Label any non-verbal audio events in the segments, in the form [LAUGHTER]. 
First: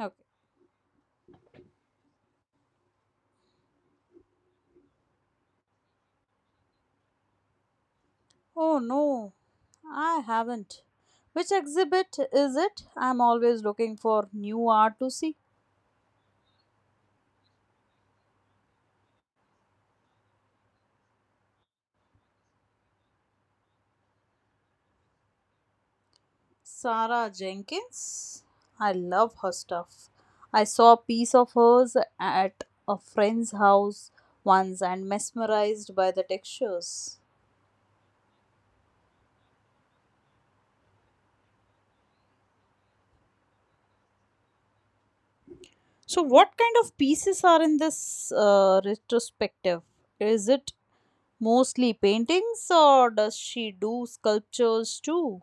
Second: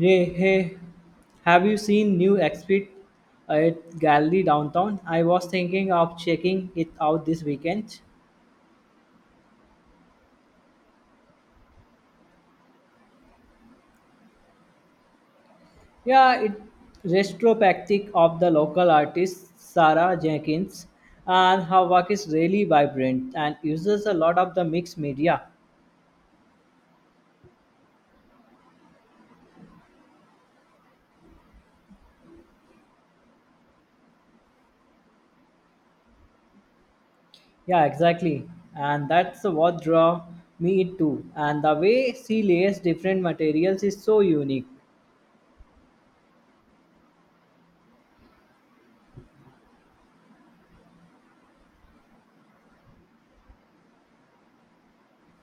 Okay. hey, have you seen new exhibit at Gallery Downtown? I was thinking of checking it out this weekend. Oh no, I haven't. Which exhibit is it? I'm always looking for new art to see. Yeah, it retrospective of the local artist Sarah Jenkins, and her work is really vibrant and uses a lot of the mixed media. Sarah Jenkins? I love her stuff. I saw a piece of hers at a friend's house once and mesmerized by the textures. Yeah, exactly, and that's what draw me it too. And the way she lays different materials is so unique. So, what kind of pieces are in this retrospective? Is it mostly paintings or does she do sculptures too?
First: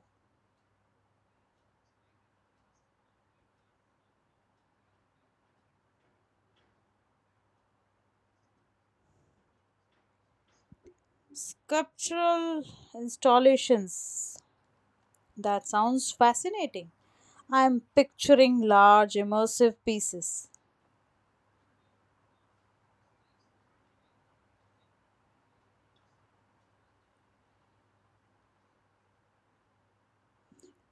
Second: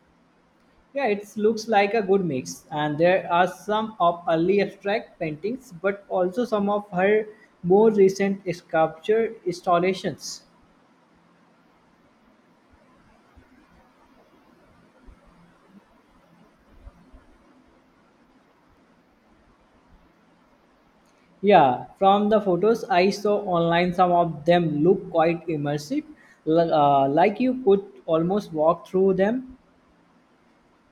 Yeah, it looks like a good mix, and there are some of early abstract paintings, but also some of her more recent sculpture installations. Sculptural installations. That sounds fascinating. I'm picturing large immersive pieces. Yeah, from the photos I saw online, some of them look quite immersive, like you could almost walk through them.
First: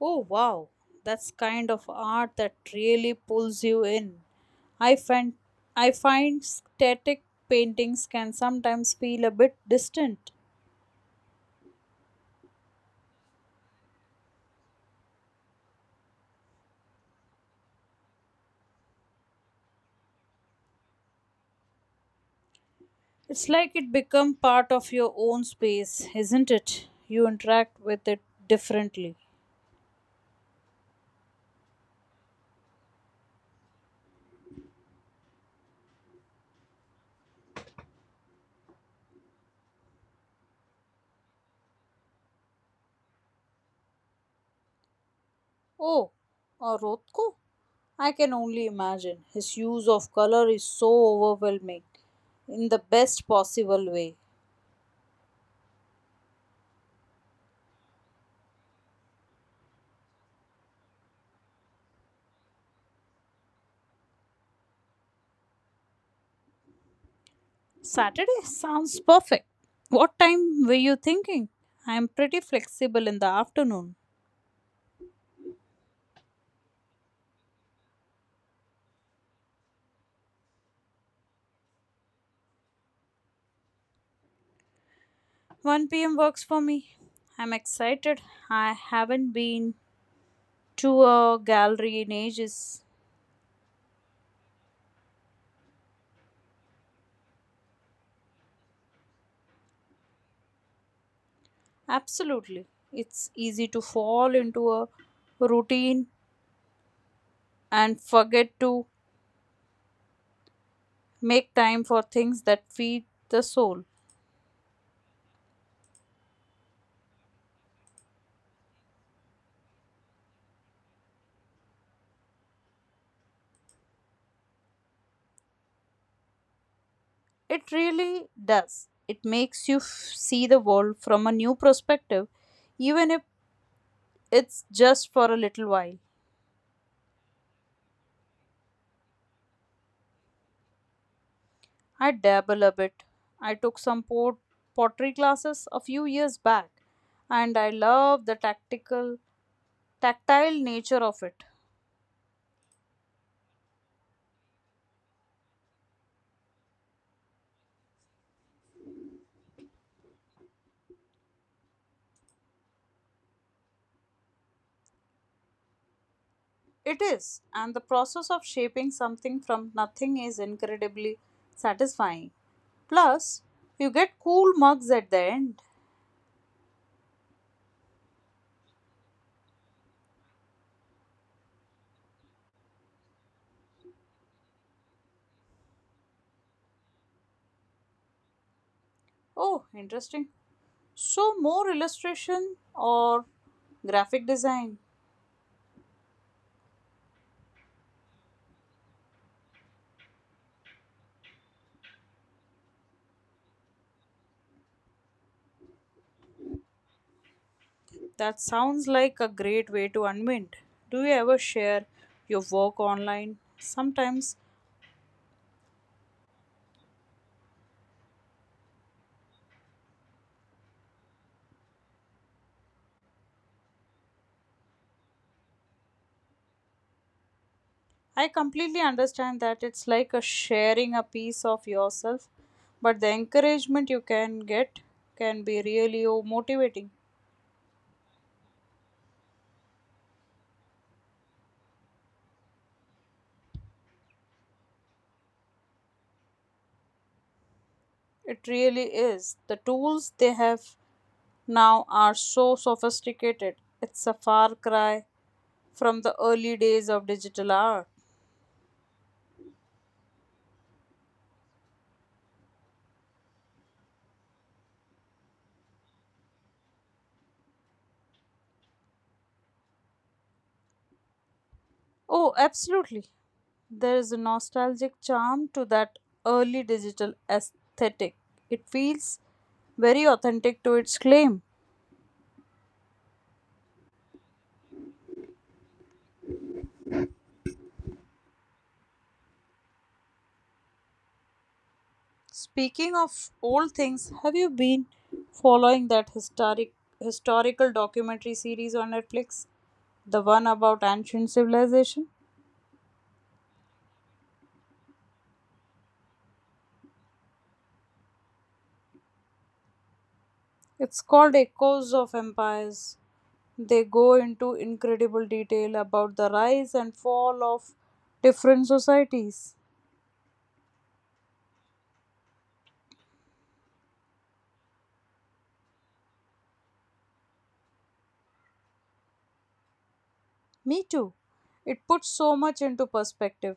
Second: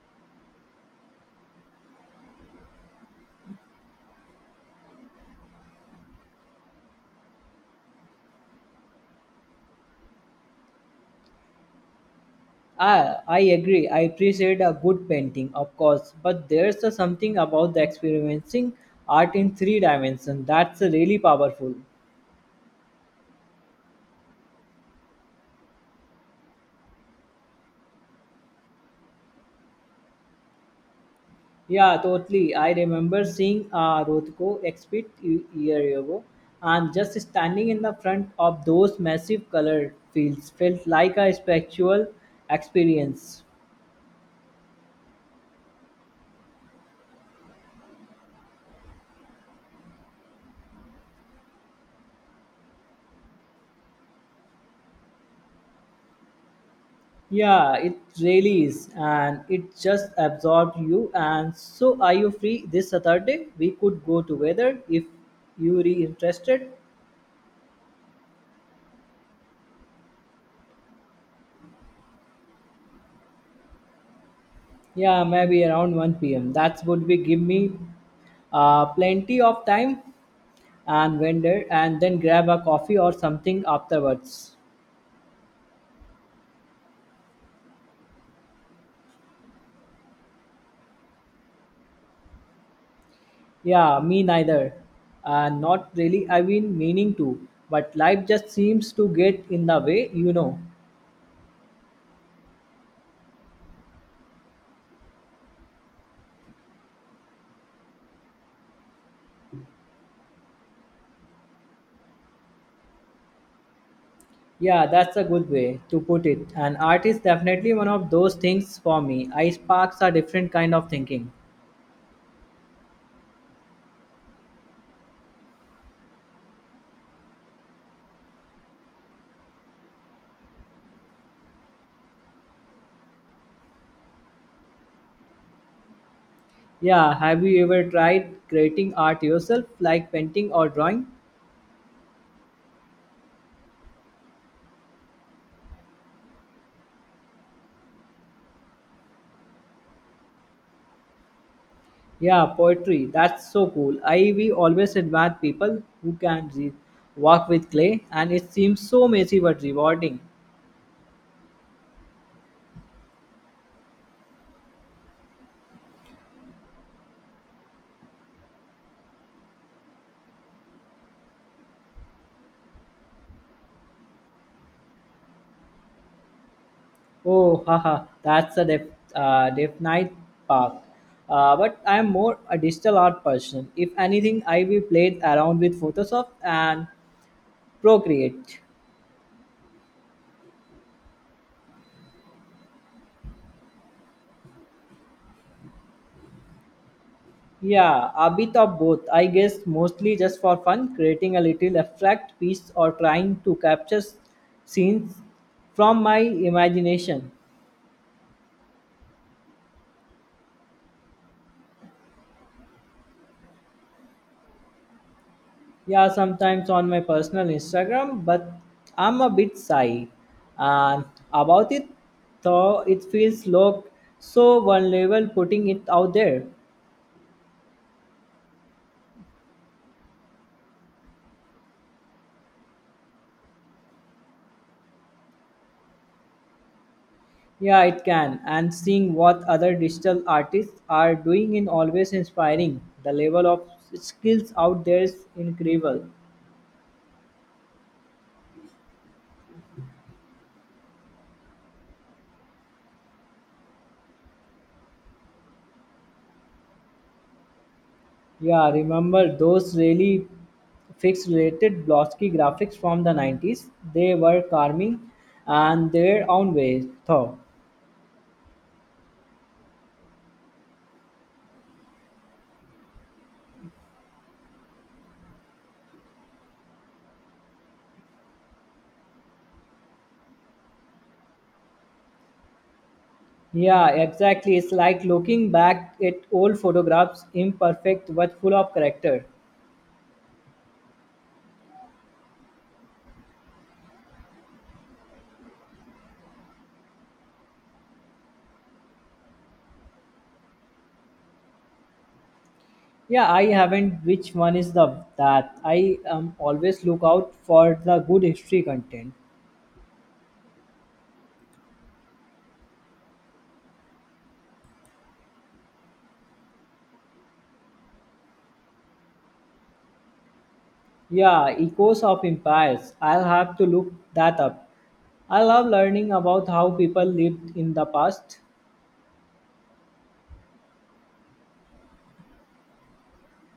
Oh wow, that's kind of art that really pulls you in. I find I find static paintings can sometimes feel a bit distant. I agree. I appreciate a good painting, of course, but there's a something about the experiencing art in three dimensions that's really powerful. It's like it become part of your own space, isn't it? You interact with it differently. Yeah, totally. I remember seeing Rothko exhibit a year ago, and just standing in the front of those massive color fields felt like a spiritual experience. Oh, a I can only imagine. His use of color is so overwhelming in the best possible way. Yeah, it really is, and it just absorbed you. And so, are you free this Saturday? We could go together if you are interested. Saturday sounds perfect. What time were you thinking? I am pretty flexible in the afternoon. Yeah, maybe around 1 p.m. That would be give me plenty of time and vendor and then grab a coffee or something afterwards. 1 p.m. works for me. I'm excited. I haven't been to a gallery in ages. Yeah, me neither. Not really. I've been meaning to, but life just seems to get in the way, Absolutely. It's easy to fall into a routine and forget to make time for things that feed the soul. Yeah, that's a good way to put it. And art is definitely one of those things for me. I sparks a different kind of thinking. It really does. It makes you see the world from a new perspective, even if it's just for a little while. Yeah, have you ever tried creating art yourself, like painting or drawing? I dabble a bit. I took some pottery classes a few years back, and I love the tactile nature of it. Yeah, poetry. That's so cool. I we always admire people who can work with clay, and it seems so messy but rewarding. It is, and the process of shaping something from nothing is incredibly satisfying. Plus, you get cool mugs at the end. Oh, haha, that's a definite path. But I am more a digital art person. If anything, I will play around with Photoshop and Procreate. Oh, interesting. So, more illustration or graphic design? Yeah, a bit of both. I guess mostly just for fun, creating a little abstract piece or trying to capture scenes from my imagination. That sounds like a great way to unwind. Do you ever share your work online? Sometimes Yeah, sometimes on my personal Instagram, but I'm a bit shy and about it, though it feels low, so vulnerable putting it out there. I completely understand that it's like a sharing a piece of yourself, but the encouragement you can get can be really oh, motivating. Yeah, it can, and seeing what other digital artists are doing is always inspiring. The level of skills out there is incredible. It really is. The tools they have now are so sophisticated. It's a far cry from the early days of digital art. Yeah, remember those really fixed related Blosky graphics from the 90s? They were charming and their own ways, though. Oh, absolutely. There is a nostalgic charm to that early digital aesthetic. It feels very authentic to its claim. Yeah, exactly. It's like looking back at old photographs, imperfect but full of character. Speaking of old things, have you been following that historical documentary series on Netflix? The one about ancient civilization? Yeah, I haven't. Which one is the that? I always look out for the good history content. It's called Echoes of Empires. They go into incredible detail about the rise and fall of different societies. Yeah, Echoes of Empires. I'll have to look that up. I love learning about how people lived in the past. Me too. It puts so much into perspective.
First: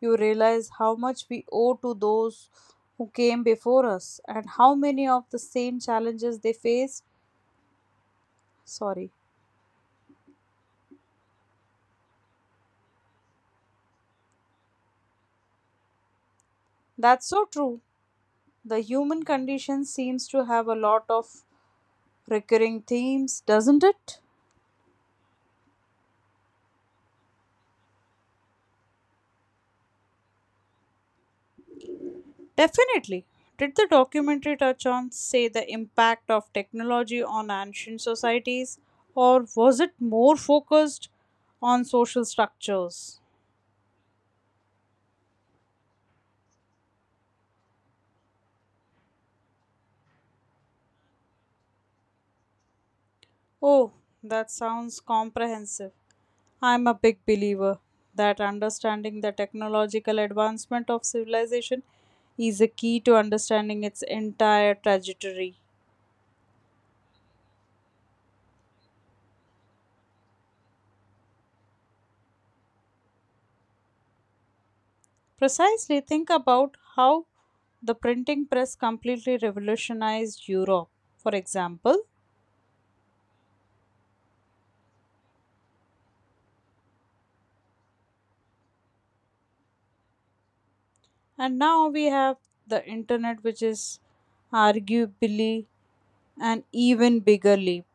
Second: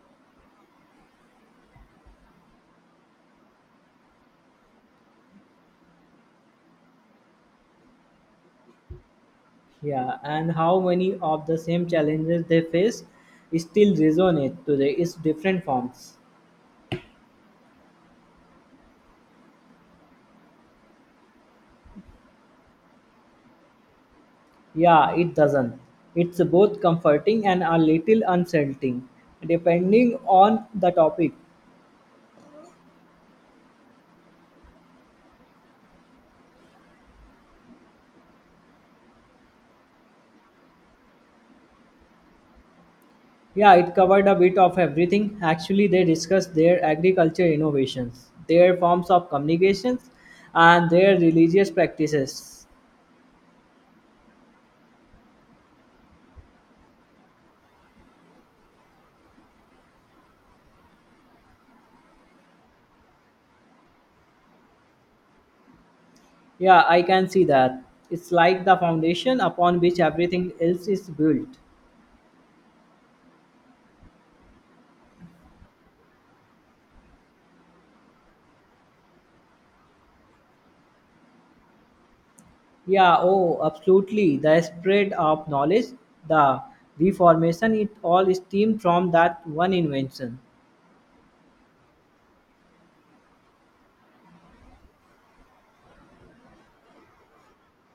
You realize how much we owe to those who came before us and how many of the same challenges they faced. Sorry. Yeah, and how many of the same challenges they face still resonate today in different forms. That's so true. The human condition seems to have a lot of recurring themes, doesn't it? Yeah, it doesn't. It's both comforting and a little unsettling, depending on the topic. Definitely. Did the documentary touch on, say, the impact of technology on ancient societies, or was it more focused on social structures? Yeah, it covered a bit of everything. Actually, they discussed their agriculture innovations, their forms of communications, and their religious practices. Oh, that sounds comprehensive. I'm a big believer that understanding the technological advancement of civilization is a key to understanding its entire trajectory. Yeah, I can see that. It's like the foundation upon which everything else is built. Precisely, think about how the printing press completely revolutionized Europe. For example, Yeah, oh, absolutely. The spread of knowledge, the reformation, it all stemmed from that one invention. and now we have the internet, which is arguably an even bigger leap.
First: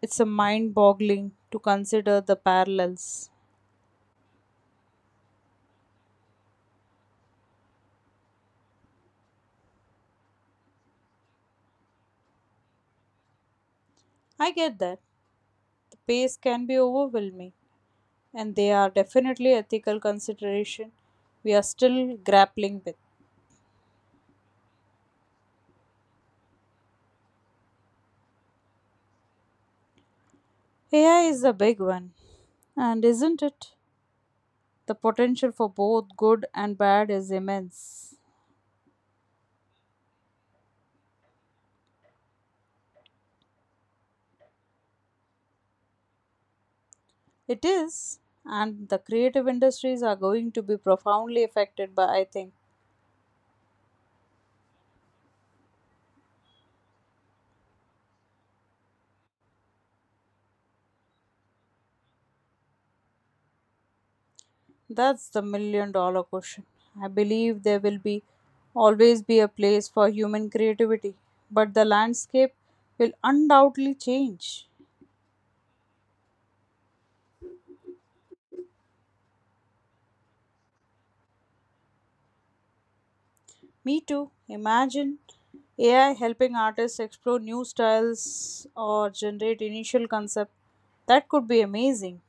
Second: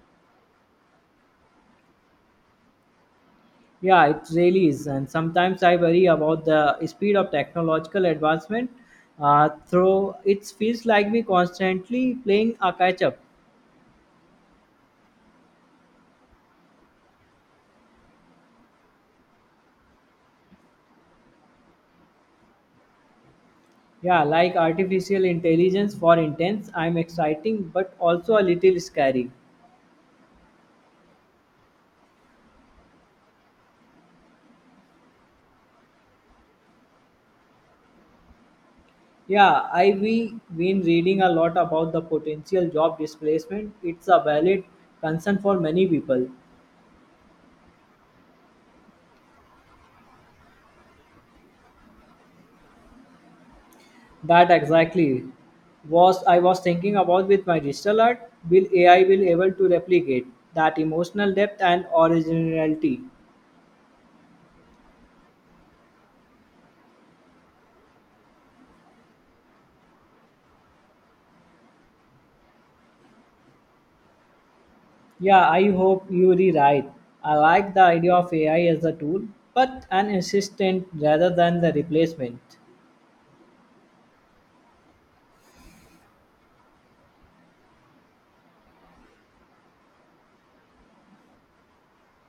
It's a mind boggling to consider the parallels. Yeah, it really is. And sometimes I worry about the speed of technological advancement. Through it feels like we constantly playing a catch up. I get that. The pace can be overwhelming, and there are definitely ethical considerations we are still grappling with. Yeah, like artificial intelligence for intense. I'm exciting, but also a little scary. AI is a big one, and isn't it? The potential for both good and bad is immense. Yeah, I we been reading a lot about the potential job displacement. It's a valid concern for many people. It is, and the creative industries are going to be profoundly affected by, I think. That exactly was I was thinking about with my digital art. Will AI will able to replicate that emotional depth and originality? That's the million dollar question. I believe there will be always be a place for human creativity, but the landscape will undoubtedly change. Yeah, I hope you are right. I like the idea of AI as a tool, but an assistant rather than the replacement. Me too. Imagine AI helping artists explore new styles or generate initial concept. That could be amazing.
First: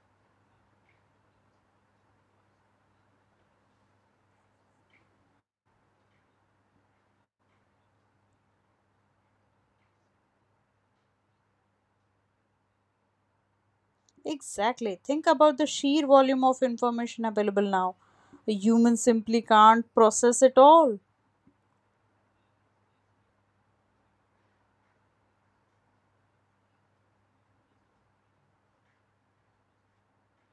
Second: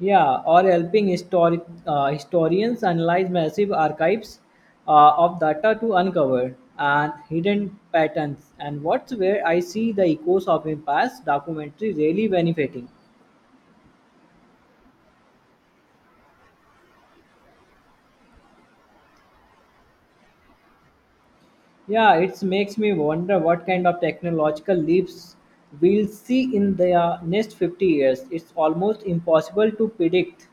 Yeah, or helping historians analyze massive archives of data to uncover and hidden patterns. And what's where I see the echoes of a past documentary really benefiting. Exactly. Think about the sheer volume of information available now. A human simply can't process it all. Yeah, it makes me wonder what kind of technological leaps we'll see in the next 50 years. It's almost impossible to predict.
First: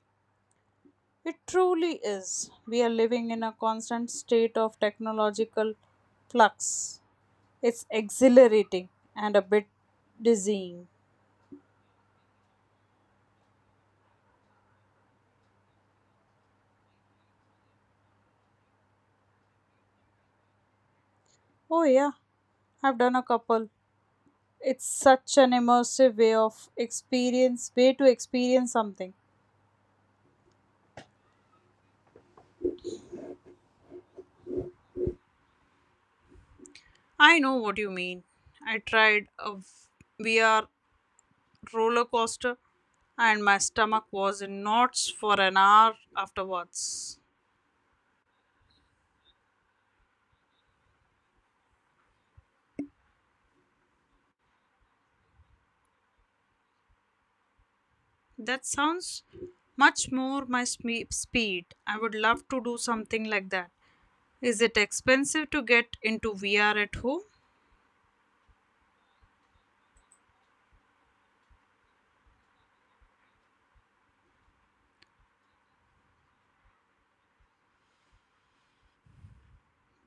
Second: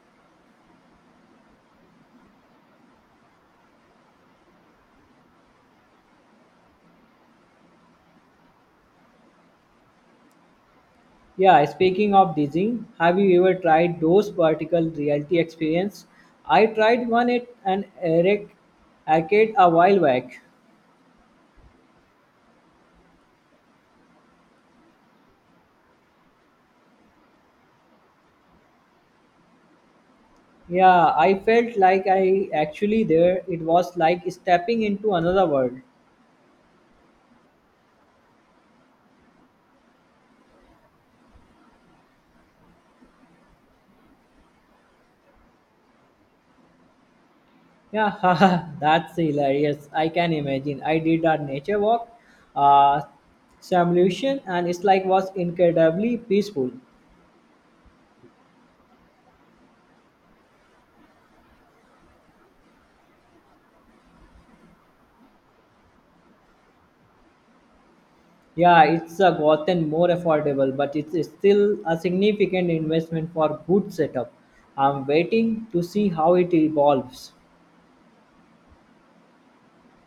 It truly is. We are living in a constant state of technological flux. It's exhilarating and a bit dizzying. Yeah, speaking of Disney, have you ever tried those vertical reality experience? I tried one at an Eric arcade a while back. Oh, yeah, I've done a couple. It's such an immersive way of experience, way to experience something. Yeah, I felt like I actually there. It was like stepping into another world. I know what you mean. I tried a VR roller coaster and my stomach was in knots for an hour afterwards. Yeah, [LAUGHS] that's hilarious. I can imagine. I did a nature walk, uh, simulation, and it's like was incredibly peaceful. That sounds much more my speed. I would love to do something like that. Is it expensive to get into VR at home? Yeah, it's gotten more affordable, but it's still a significant investment for good setup. I'm waiting to see how it evolves.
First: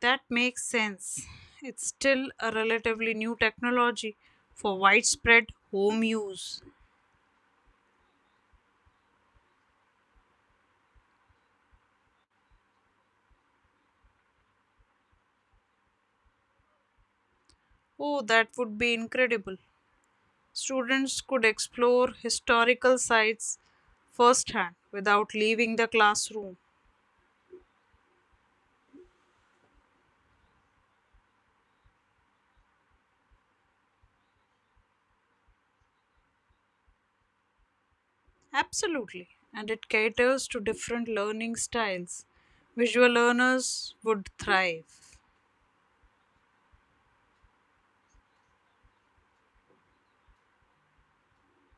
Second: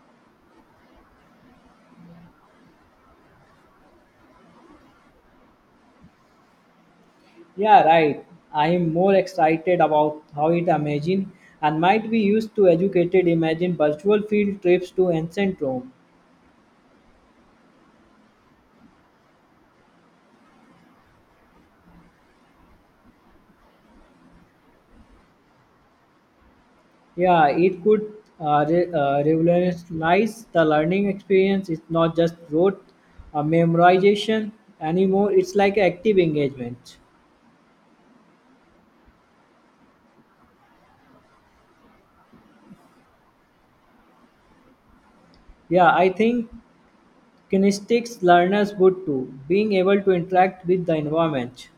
That makes sense. It's still a relatively new technology for widespread home use. Yeah, right. I am more excited about how it imagine and might be used to educated imagine virtual field trips to ancient Rome. Oh, that would be incredible. Students could explore historical sites firsthand without leaving the classroom. Yeah, it could revolutionize the learning experience. It's not just rote memorization anymore. It's like active engagement. Absolutely. And it caters to different learning styles. Visual learners would thrive. Yeah, I think kinesthetics learners would too, being able to interact with the environment.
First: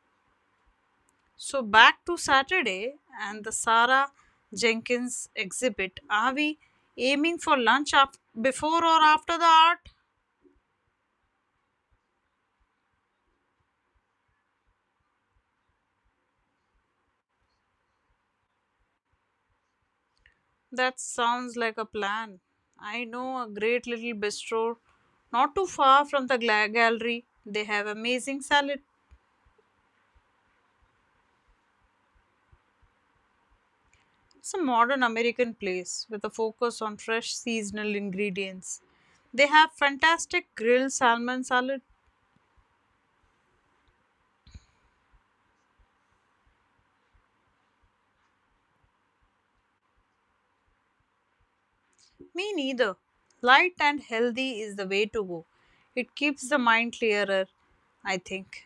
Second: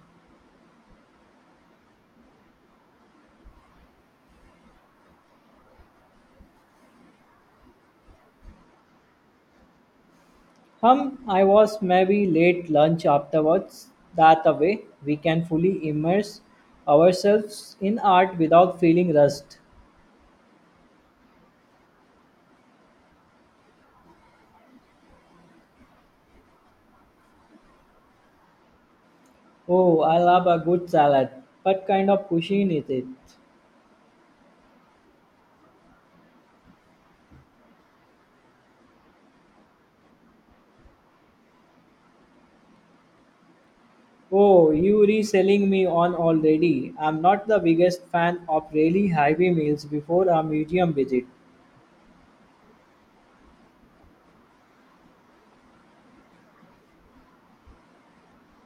So, back to Saturday and the Sarah Jenkins exhibit. Are we aiming for lunch before or after the art? I was maybe late lunch afterwards. That way, we can fully immerse ourselves in art without feeling rushed. That sounds like a plan. I know a great little bistro not too far from the gallery. They have amazing salad. Oh, I love a good salad. What kind of cuisine is it? It's a modern American place with a focus on fresh seasonal ingredients. They have fantastic grilled salmon salad. Oh, you reselling me on already. I'm not the biggest fan of really heavy meals before a museum visit. Me neither. Light and healthy is the way to go. It keeps the mind clearer, I think.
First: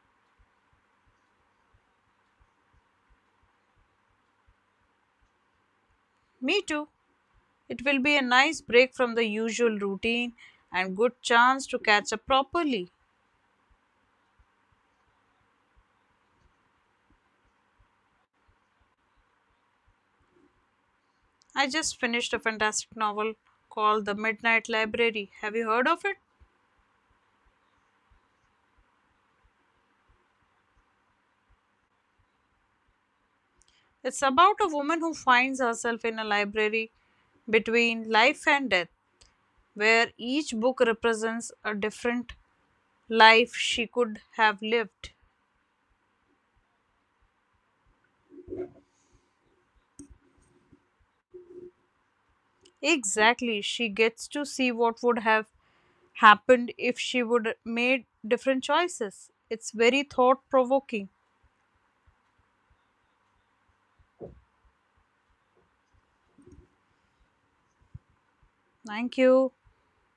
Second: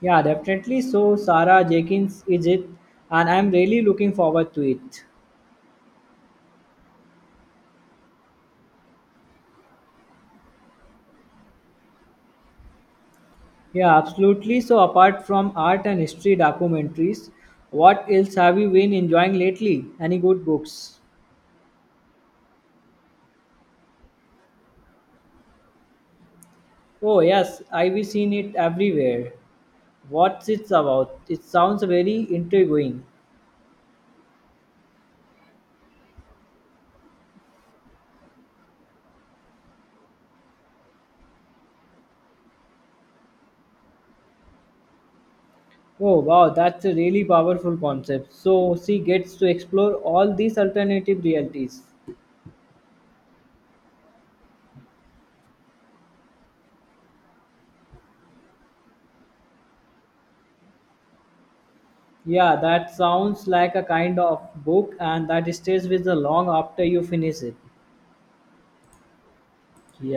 Yeah, definitely. So, Sarah Jenkins is it, and I'm really looking forward to it. Me too. It will be a nice break from the usual routine and good chance to catch up properly. Yeah, absolutely. So, apart from art and history documentaries, what else have you been enjoying lately? Any good books? I just finished a fantastic novel called The Midnight Library. Have you heard of it? Oh, yes, I've seen it everywhere. What's it about? It sounds very intriguing. It's about a woman who finds herself in a library between life and death, where each book represents a different life she could have lived. Oh wow, that's a really powerful concept. So she gets to explore all these alternative realities. Exactly, she gets to see what would have happened if she would made different choices. It's very thought provoking. Yeah, that sounds like a kind of book and that stays with the long after you finish it. Thank you. Yeah.